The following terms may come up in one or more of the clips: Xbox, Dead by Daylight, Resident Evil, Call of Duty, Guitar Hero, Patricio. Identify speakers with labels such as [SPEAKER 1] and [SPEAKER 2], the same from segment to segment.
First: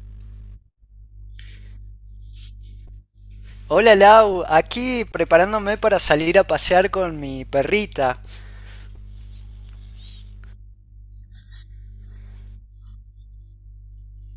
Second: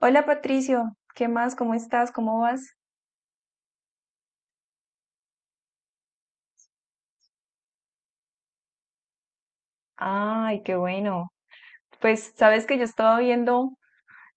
[SPEAKER 1] Hola Patricio, ¿qué más? ¿Cómo estás? ¿Cómo vas?
[SPEAKER 2] Hola Lau, aquí preparándome para salir a pasear con mi perrita.
[SPEAKER 1] Ay, qué bueno. Pues sabes que yo estaba viendo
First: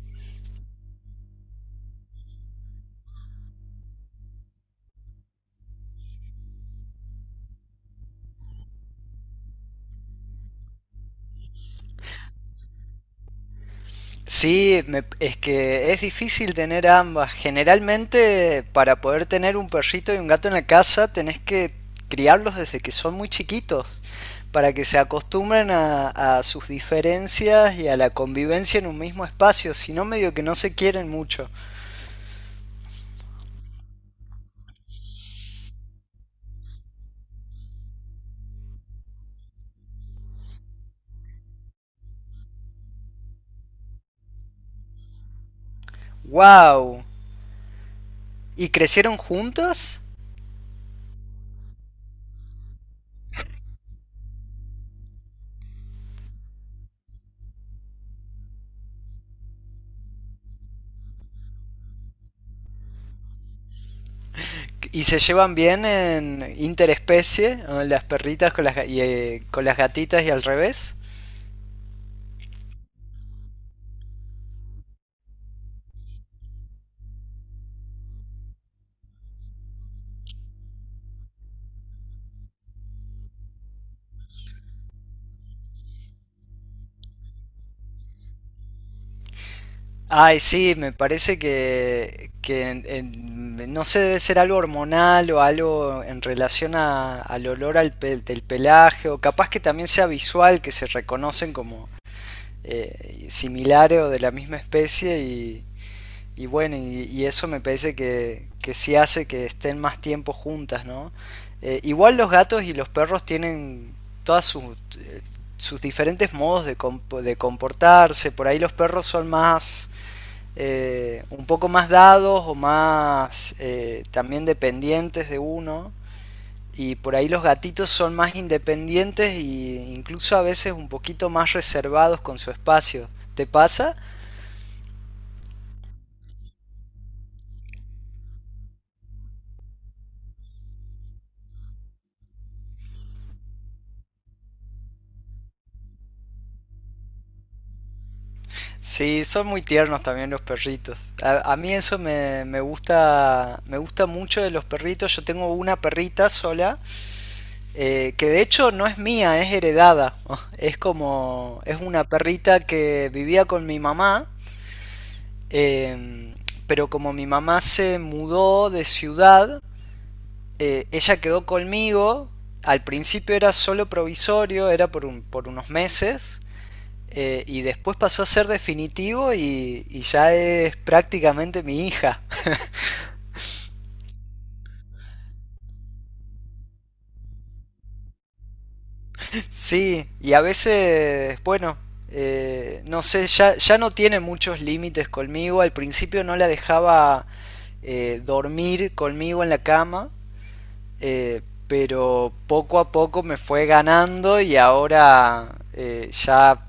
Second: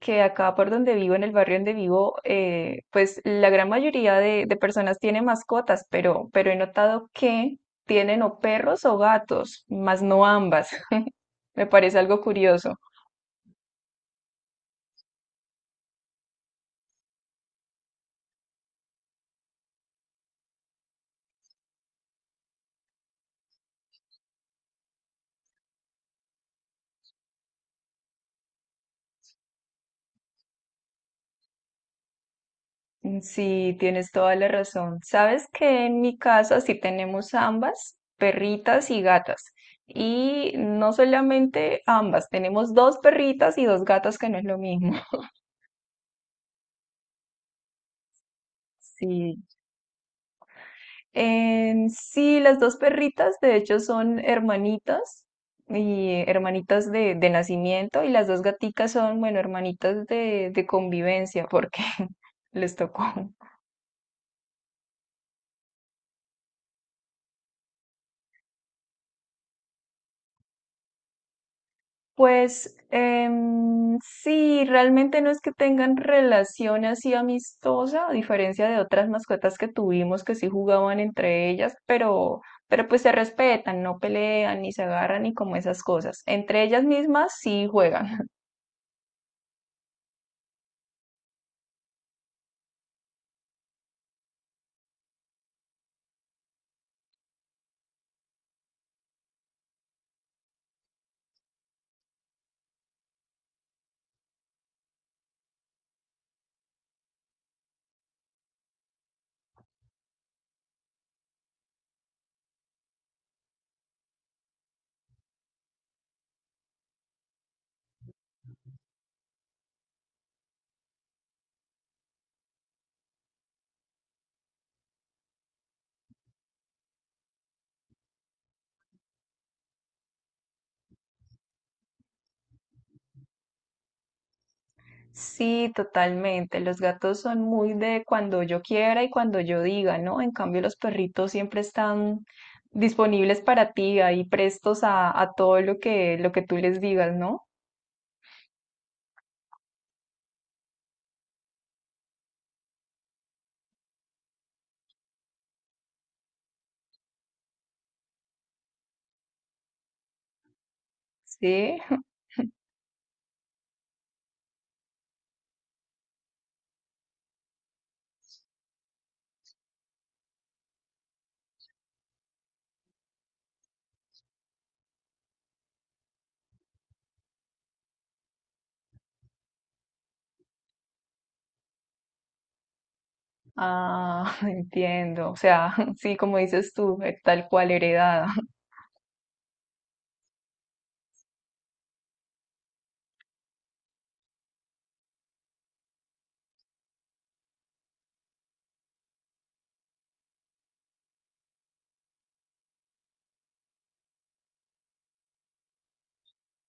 [SPEAKER 1] que acá por donde vivo, en el barrio donde vivo, pues la gran mayoría de personas tiene mascotas, pero he notado que tienen o perros o gatos, más no ambas. Me parece algo curioso.
[SPEAKER 2] Sí, es que es difícil tener ambas. Generalmente, para poder tener un perrito y un gato en la casa, tenés que criarlos desde que son muy chiquitos, para que se acostumbren a sus diferencias y a la convivencia en un mismo espacio, si no medio que no se quieren mucho.
[SPEAKER 1] Sí, tienes toda la razón. Sabes que en mi casa sí tenemos ambas, perritas y gatas. Y no solamente ambas, tenemos dos perritas y dos gatas, que no es lo mismo.
[SPEAKER 2] ¡Wow! ¿Y crecieron
[SPEAKER 1] Sí.
[SPEAKER 2] juntas?
[SPEAKER 1] En sí, las dos perritas de hecho son hermanitas y hermanitas de nacimiento, y las dos gaticas son, bueno, hermanitas de convivencia porque les tocó.
[SPEAKER 2] ¿Y se llevan bien en interespecie? ¿No? Las perritas con con las gatitas y al revés.
[SPEAKER 1] Pues sí, realmente no es que tengan relación así amistosa, a diferencia de otras mascotas que tuvimos que sí jugaban entre ellas, pero pues se respetan, no pelean, ni se agarran, ni como esas cosas. Entre ellas mismas sí juegan.
[SPEAKER 2] Ay, sí, me parece que, no sé, debe ser algo hormonal o algo en relación al olor al del pelaje o capaz que también sea visual, que se reconocen como similares o de la misma especie. Y bueno, y eso me parece que sí hace que estén más tiempo juntas, ¿no? Igual los gatos y los perros tienen todas sus, eh, sus diferentes modos de comportarse. Por ahí los perros son más, un poco más dados o más también dependientes de uno. Y por ahí los gatitos son más independientes e incluso a veces un poquito más reservados con su espacio. ¿Te pasa?
[SPEAKER 1] Sí, totalmente. Los gatos son muy de cuando yo quiera y cuando yo diga, ¿no? En cambio, los perritos siempre están disponibles para ti, ahí prestos a todo lo que tú les digas, ¿no?
[SPEAKER 2] Sí, son muy tiernos también los perritos. A mí eso me gusta mucho de los perritos. Yo tengo una perrita sola, que de hecho no es mía, es heredada. Es como, es
[SPEAKER 1] Sí.
[SPEAKER 2] una perrita que vivía con mi mamá, em, pero como mi mamá se mudó de ciudad, ella quedó conmigo. Al principio era solo provisorio, era por por unos meses. Y después pasó a ser definitivo y ya es prácticamente mi hija.
[SPEAKER 1] Ah, entiendo. O sea, sí, como dices tú, tal cual heredada.
[SPEAKER 2] Sí, y a veces, bueno, no sé, ya no tiene muchos límites conmigo. Al principio no la dejaba dormir conmigo en la cama, eh, pero poco a poco me fue ganando y ahora ya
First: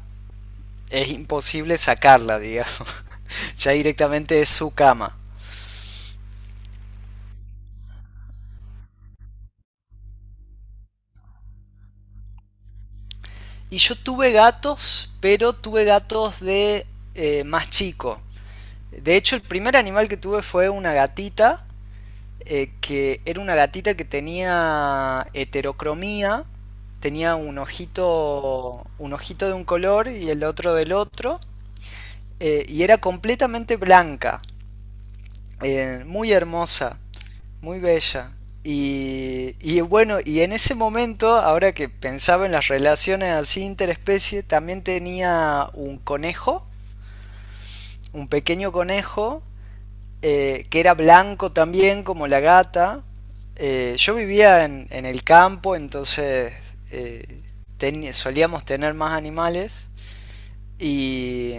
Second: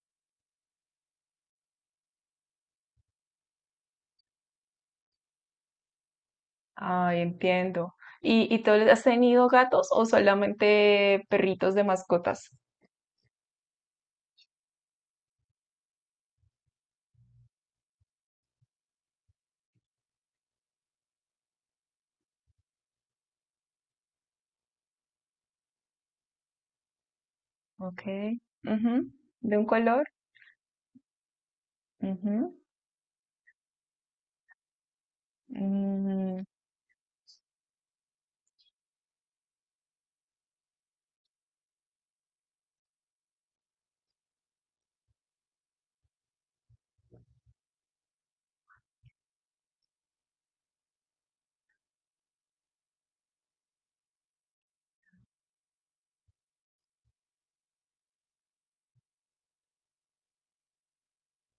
[SPEAKER 2] es imposible sacarla, digamos. Ya directamente es su cama.
[SPEAKER 1] Ay, entiendo. Y tú has tenido gatos o solamente perritos de mascotas?
[SPEAKER 2] Y yo tuve gatos, pero tuve gatos de más chico. De hecho, el primer animal que tuve fue una gatita, que era una gatita que tenía heterocromía, tenía
[SPEAKER 1] Ok. Ujú.
[SPEAKER 2] un ojito de
[SPEAKER 1] ¿De
[SPEAKER 2] un
[SPEAKER 1] un color?
[SPEAKER 2] color y el otro del otro,
[SPEAKER 1] Ujú.
[SPEAKER 2] y era completamente blanca, muy
[SPEAKER 1] Mm,
[SPEAKER 2] hermosa. Muy bella. Y bueno, y en ese momento, ahora que pensaba en las relaciones así interespecie, también tenía un conejo, un pequeño conejo, que era blanco también, como la gata. Yo vivía en, el campo, entonces eh, solíamos tener más animales. Y,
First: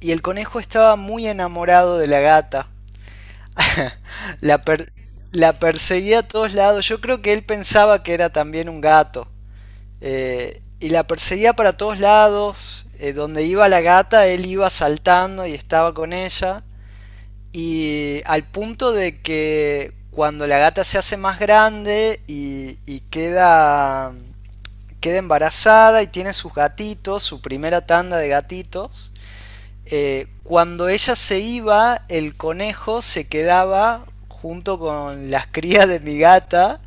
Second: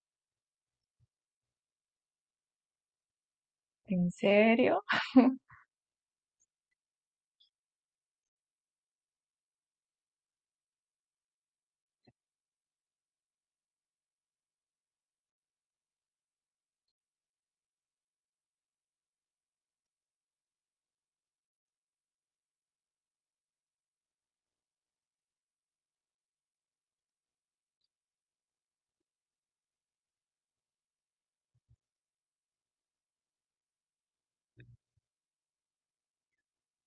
[SPEAKER 2] y el conejo estaba muy enamorado de la gata.
[SPEAKER 1] ¿en
[SPEAKER 2] La,
[SPEAKER 1] serio?
[SPEAKER 2] per- la perseguía a todos lados. Yo creo que él pensaba que era también un gato. Y la perseguía para todos lados. Donde iba la gata, él iba saltando y estaba con ella. Y al punto de que cuando la gata se hace más grande y queda, queda embarazada y tiene sus gatitos, su primera tanda de gatitos, cuando ella se iba, el conejo se quedaba junto con las crías de mi gata.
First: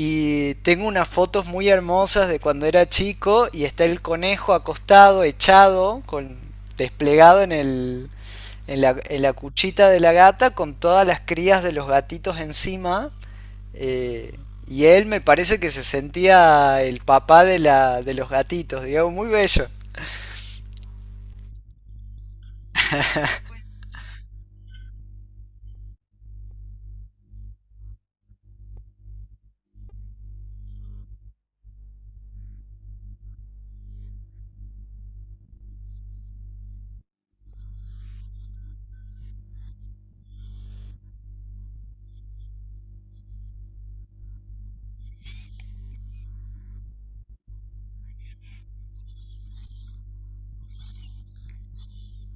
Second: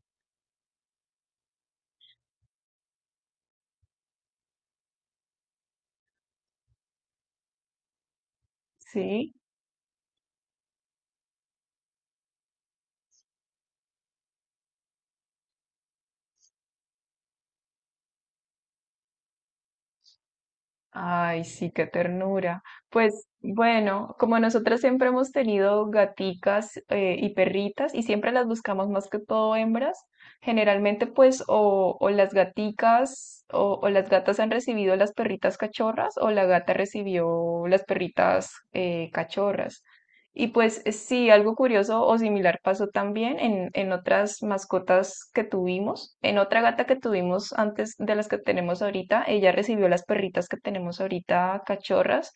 [SPEAKER 2] Y tengo unas fotos muy hermosas de cuando era chico y está el conejo acostado, echado, con, desplegado en en la
[SPEAKER 1] Sí.
[SPEAKER 2] cuchita de la gata con todas las crías de los gatitos encima. eh, y él me parece que se sentía el papá de los gatitos, digamos, muy bello.
[SPEAKER 1] Ay, sí, qué ternura. Pues bueno, como nosotras siempre hemos tenido gaticas y perritas y siempre las buscamos más que todo hembras, generalmente pues o las gaticas o las gatas han recibido las perritas cachorras, o la gata recibió las perritas cachorras. Y pues sí, algo curioso o similar pasó también en otras mascotas que tuvimos. En otra gata que tuvimos antes de las que tenemos ahorita, ella recibió las perritas que tenemos ahorita, cachorras,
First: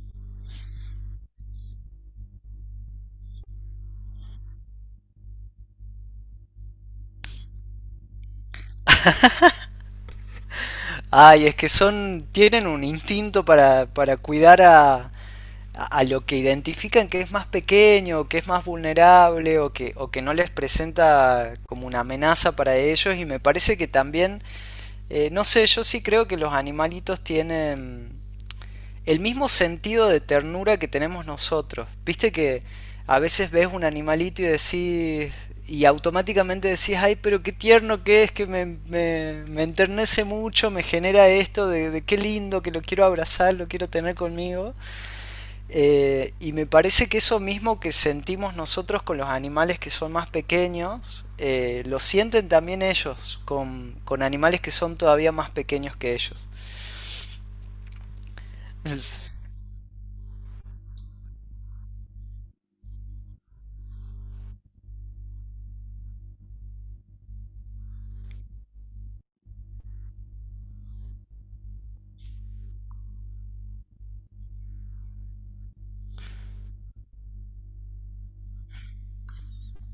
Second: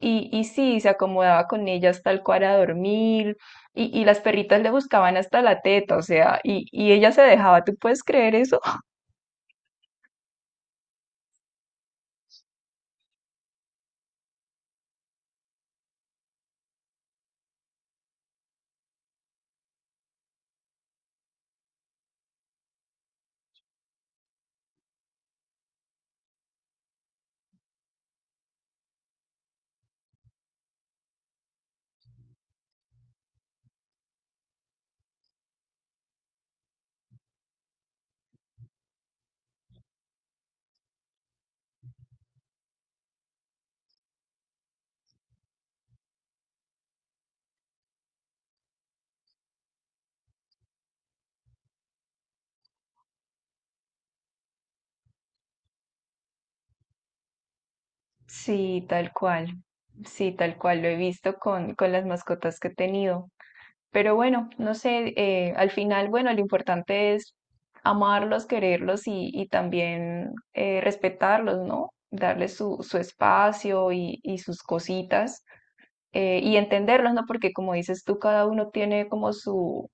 [SPEAKER 1] y sí, se acomodaba con ellas tal cual a dormir, y las perritas le buscaban hasta la teta, o sea, y ella se dejaba, ¿tú puedes creer eso?
[SPEAKER 2] Ay, es que son, tienen un instinto para cuidar a, a lo que identifican que es más pequeño, o que es más vulnerable o que no les presenta como una amenaza para ellos. Y me parece que también, no sé, yo sí creo que los animalitos tienen el mismo sentido de ternura que tenemos nosotros. Viste que a veces ves un animalito y decís, y automáticamente decís, ay, pero qué tierno que es, que me enternece mucho, me genera esto de qué lindo, que lo quiero abrazar, lo quiero tener conmigo. Y me parece que eso mismo que sentimos nosotros con los animales que son más pequeños, lo sienten también ellos con animales que son todavía más pequeños que ellos.
[SPEAKER 1] Sí, tal cual. Sí, tal cual lo he visto con las mascotas que he tenido. Pero bueno, no sé, al final, bueno, lo importante es amarlos, quererlos y también respetarlos, ¿no? Darles su, su espacio y sus cositas y entenderlos, ¿no? Porque como dices tú, cada uno tiene como su,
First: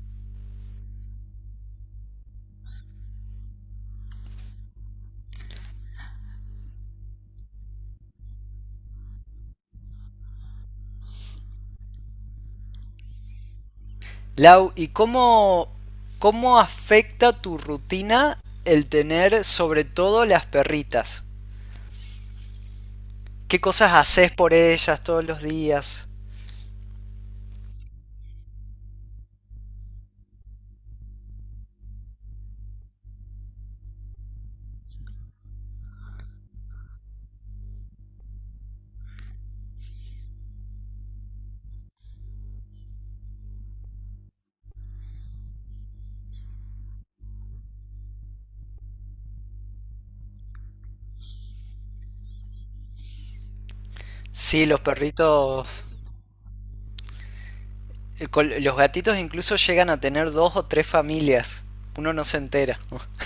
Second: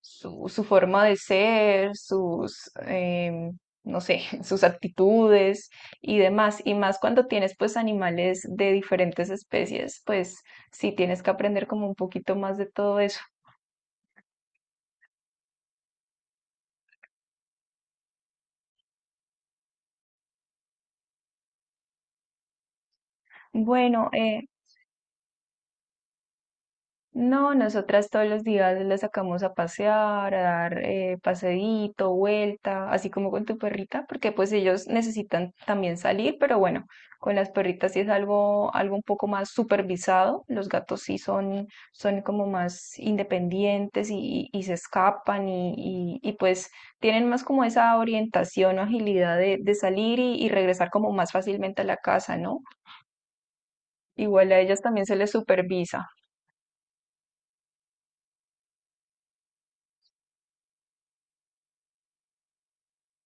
[SPEAKER 1] su forma de ser, sus, no sé, sus actitudes y demás. Y más cuando tienes pues animales de diferentes especies, pues sí tienes que aprender como un poquito más de todo eso.
[SPEAKER 2] Lau, ¿y cómo, cómo afecta tu rutina el tener sobre todo las perritas? ¿Qué cosas
[SPEAKER 1] Bueno,
[SPEAKER 2] haces por ellas todos los días?
[SPEAKER 1] no, nosotras todos los días la sacamos a pasear, a dar paseíto, vuelta, así como con tu perrita, porque pues ellos necesitan también salir, pero bueno, con las perritas sí es algo, algo un poco más supervisado. Los gatos sí son, son como más independientes y, y se escapan y, y, pues tienen más como esa orientación o agilidad de salir y regresar como más fácilmente a la casa, ¿no? Igual a
[SPEAKER 2] Sí,
[SPEAKER 1] ellas
[SPEAKER 2] los
[SPEAKER 1] también se les
[SPEAKER 2] perritos,
[SPEAKER 1] supervisa.
[SPEAKER 2] los gatitos incluso llegan a tener dos o tres familias. Uno no se entera.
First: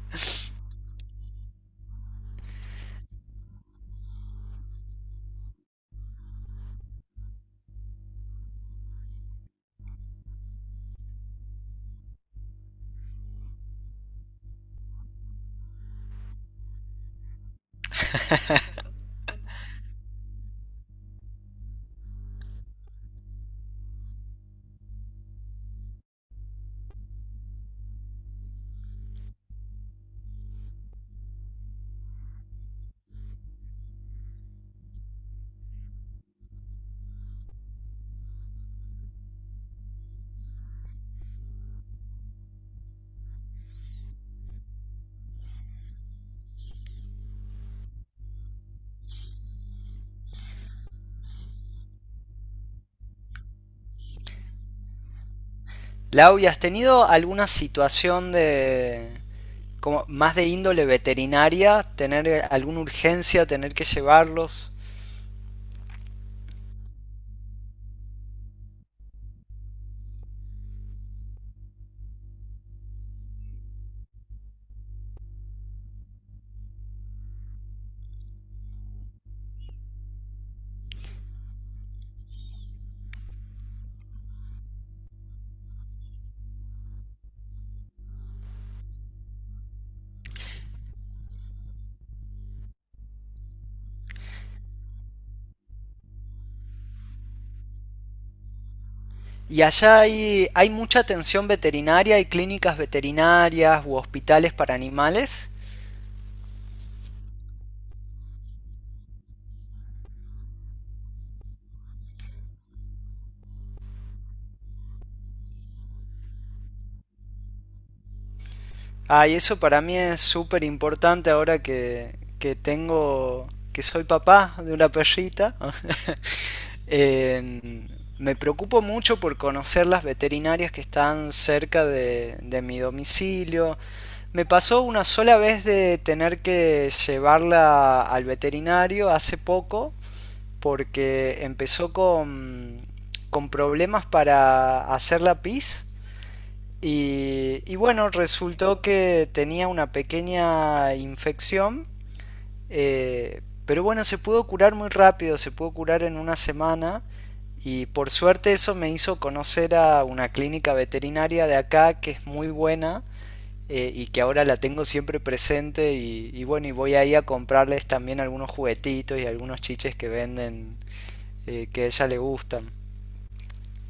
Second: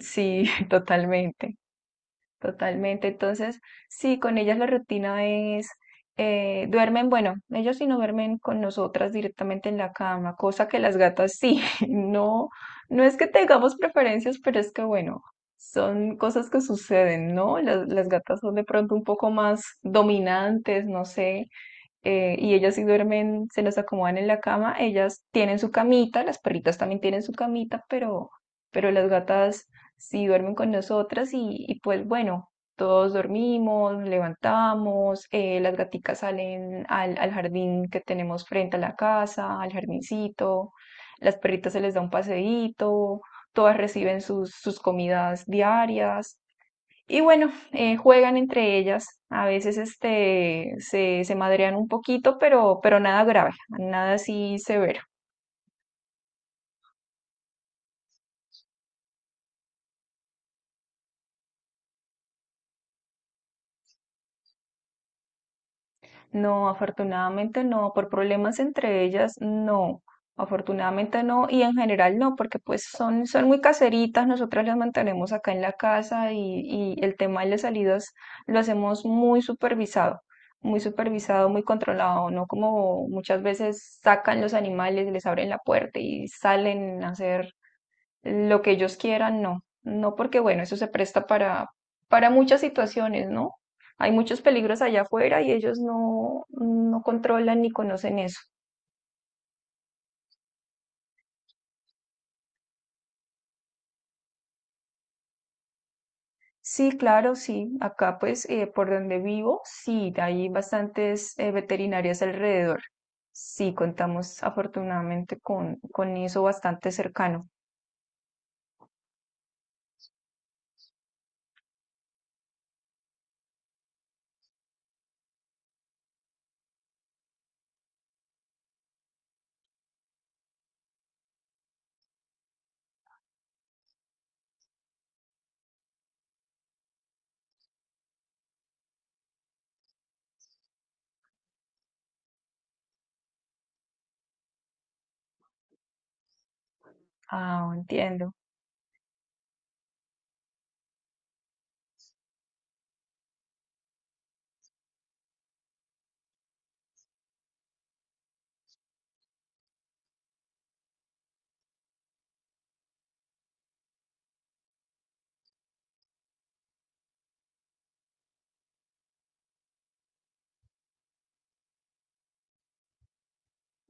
[SPEAKER 1] Sí, totalmente, totalmente. Entonces, sí, con ellas la rutina es, duermen, bueno, ellos sí no duermen con nosotras directamente en la cama, cosa que las gatas sí, no, no es que tengamos preferencias, pero es que bueno, son cosas que suceden, ¿no? Las gatas son de pronto un poco más dominantes, no sé, y ellas sí duermen, se las acomodan en la cama, ellas tienen su camita, las perritas también tienen su camita, pero las gatas sí duermen con nosotras y pues bueno, todos dormimos, nos levantamos, las gaticas salen al, al jardín que tenemos frente a la casa, al jardincito, las perritas se les da un paseíto, todas reciben sus, sus comidas diarias. Y bueno, juegan entre ellas. A veces este, se madrean un poquito, pero nada grave, nada así severo.
[SPEAKER 2] Lau, ¿y has tenido alguna situación de como más de índole veterinaria, tener alguna urgencia, tener que llevarlos?
[SPEAKER 1] No, afortunadamente no. Por problemas entre ellas, no. Afortunadamente no. Y en general no, porque pues son, son muy caseritas. Nosotras las mantenemos acá en la casa y el tema de las salidas lo hacemos muy supervisado. Muy supervisado, muy controlado, no como muchas veces sacan los animales, les abren la puerta y salen a hacer lo que ellos quieran, no. No porque, bueno, eso se presta para muchas situaciones, ¿no? Hay muchos peligros allá afuera y ellos no, no controlan ni conocen eso.
[SPEAKER 2] Y allá hay, hay mucha atención veterinaria, hay clínicas veterinarias u hospitales para animales.
[SPEAKER 1] Sí, claro, sí. Acá, pues, por donde vivo, sí, hay bastantes veterinarias alrededor. Sí, contamos afortunadamente con eso bastante cercano.
[SPEAKER 2] Ah, y eso para mí es súper importante ahora que tengo, que soy papá de una perrita. Eh, Me preocupo mucho por conocer las veterinarias que están cerca de mi domicilio. Me pasó una sola vez de tener que llevarla al veterinario hace poco porque empezó con problemas para hacer la pis
[SPEAKER 1] Ah,
[SPEAKER 2] y bueno,
[SPEAKER 1] entiendo.
[SPEAKER 2] resultó que tenía una pequeña infección, eh, pero bueno, se pudo curar muy rápido, se pudo curar en una semana y por suerte eso me hizo conocer a una clínica veterinaria de acá que es muy buena. Y que ahora la tengo siempre presente y bueno, y voy ahí a comprarles también algunos juguetitos y algunos chiches que venden que a ella le gustan.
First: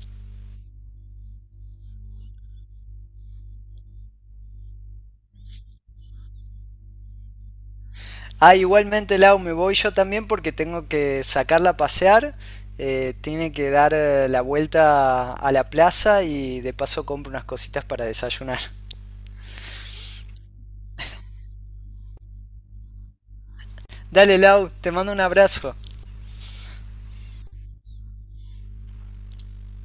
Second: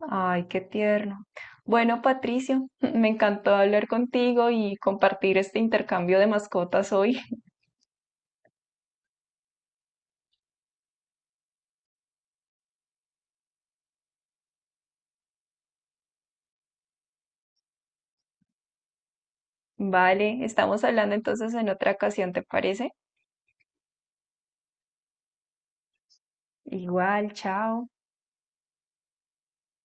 [SPEAKER 1] Ay, qué tierno. Bueno, Patricio, me encantó hablar contigo y compartir este intercambio de mascotas hoy.
[SPEAKER 2] Ah, igualmente Lau, me voy yo también porque tengo que sacarla a pasear. Tiene que dar la vuelta a la plaza y de paso compro unas cositas para desayunar.
[SPEAKER 1] Vale, estamos hablando entonces en otra ocasión, ¿te parece?
[SPEAKER 2] Dale Lau, te mando un abrazo.
[SPEAKER 1] Igual, chao.